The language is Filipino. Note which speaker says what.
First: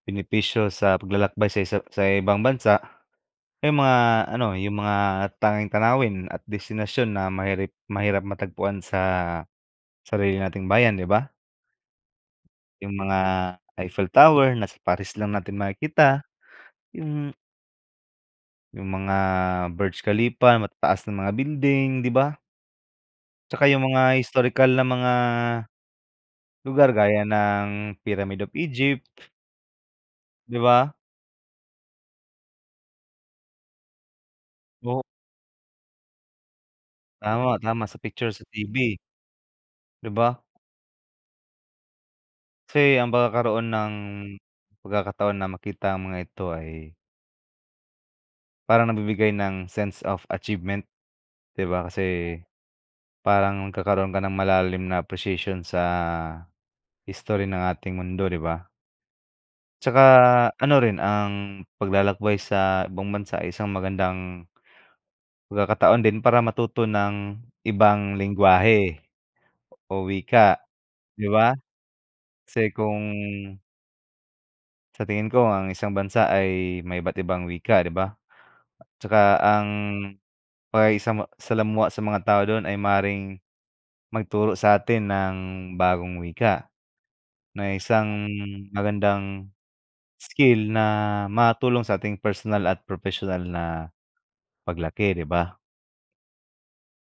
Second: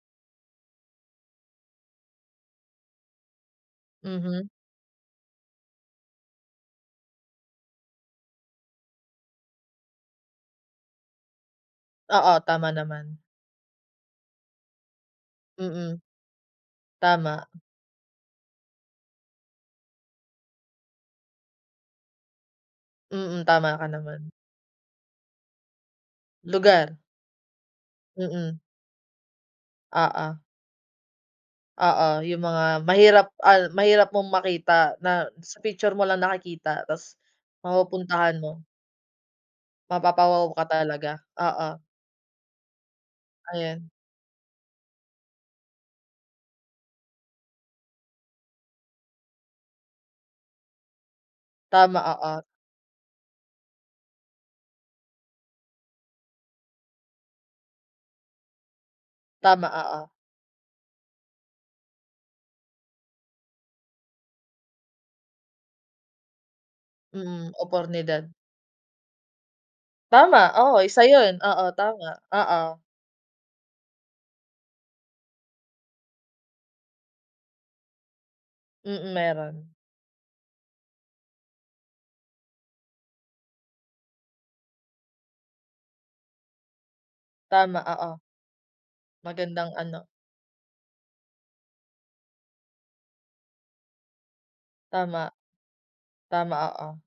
Speaker 1: Benepisyo sa paglalakbay sa isa sa ibang bansa, yung mga
Speaker 2: Mhm.
Speaker 1: ano yung mga tanging tanawin at destinasyon na mahirap mahirap matagpuan sa sarili nating bayan 'di ba?
Speaker 2: Oo, tama
Speaker 1: Yung mga
Speaker 2: naman.
Speaker 1: Eiffel Tower na sa Paris lang natin
Speaker 2: Mm.
Speaker 1: makikita. Yung
Speaker 2: Tama.
Speaker 1: Yung mga Burj Khalifa matataas na mga building 'di ba?
Speaker 2: Mm,
Speaker 1: Tsaka
Speaker 2: tama
Speaker 1: yung
Speaker 2: ka
Speaker 1: mga
Speaker 2: naman.
Speaker 1: historikal na mga lugar
Speaker 2: Lugar.
Speaker 1: gaya ng Pyramid of
Speaker 2: Mm.
Speaker 1: Egypt.
Speaker 2: Oo.
Speaker 1: Di ba.
Speaker 2: Oo, yung mga mahirap, ah, mahirap mong makita
Speaker 1: O
Speaker 2: na sa picture mo lang nakikita tas
Speaker 1: Tama, tama sa picture
Speaker 2: mapupuntahan
Speaker 1: sa
Speaker 2: mo.
Speaker 1: TV Di ba.
Speaker 2: Mapapa-wow ka talaga, oo.
Speaker 1: Kasi ang pagkakaroon
Speaker 2: Ayan.
Speaker 1: ng pagkakataon na makita ang mga ito ay parang nabibigay ng sense of achievement 'di ba
Speaker 2: Tama,
Speaker 1: kasi,
Speaker 2: oo.
Speaker 1: parang nagkakaroon ka ng malalim na presisyon sa, history ng ating mundo 'di ba?
Speaker 2: Tama,
Speaker 1: Tsaka
Speaker 2: oo.
Speaker 1: ano rin ang paglalakbay sa ibang bansa ay isang magandang pagkakataon din para matuto ng
Speaker 2: Mm,
Speaker 1: ibang
Speaker 2: oportunidad.
Speaker 1: lenggwahe o
Speaker 2: Tama,
Speaker 1: wika
Speaker 2: oo isa
Speaker 1: 'di
Speaker 2: yun,
Speaker 1: ba?
Speaker 2: oo tama,
Speaker 1: Kasi
Speaker 2: oo.
Speaker 1: kung Sa tingin ko ang isang bansa ay may iba't ibang wika 'di ba?
Speaker 2: Mm,
Speaker 1: Tsaka ang
Speaker 2: meron.
Speaker 1: pakikisama salamuha sa mga tao dun ay maaaring magturo sa atin ng bagong wika. Na
Speaker 2: Tama, oo.
Speaker 1: isang magandang
Speaker 2: Magandang ano
Speaker 1: skill na matulong sa ating personal at professional na paglaki 'di
Speaker 2: Tama.
Speaker 1: ba?
Speaker 2: Tama, oo.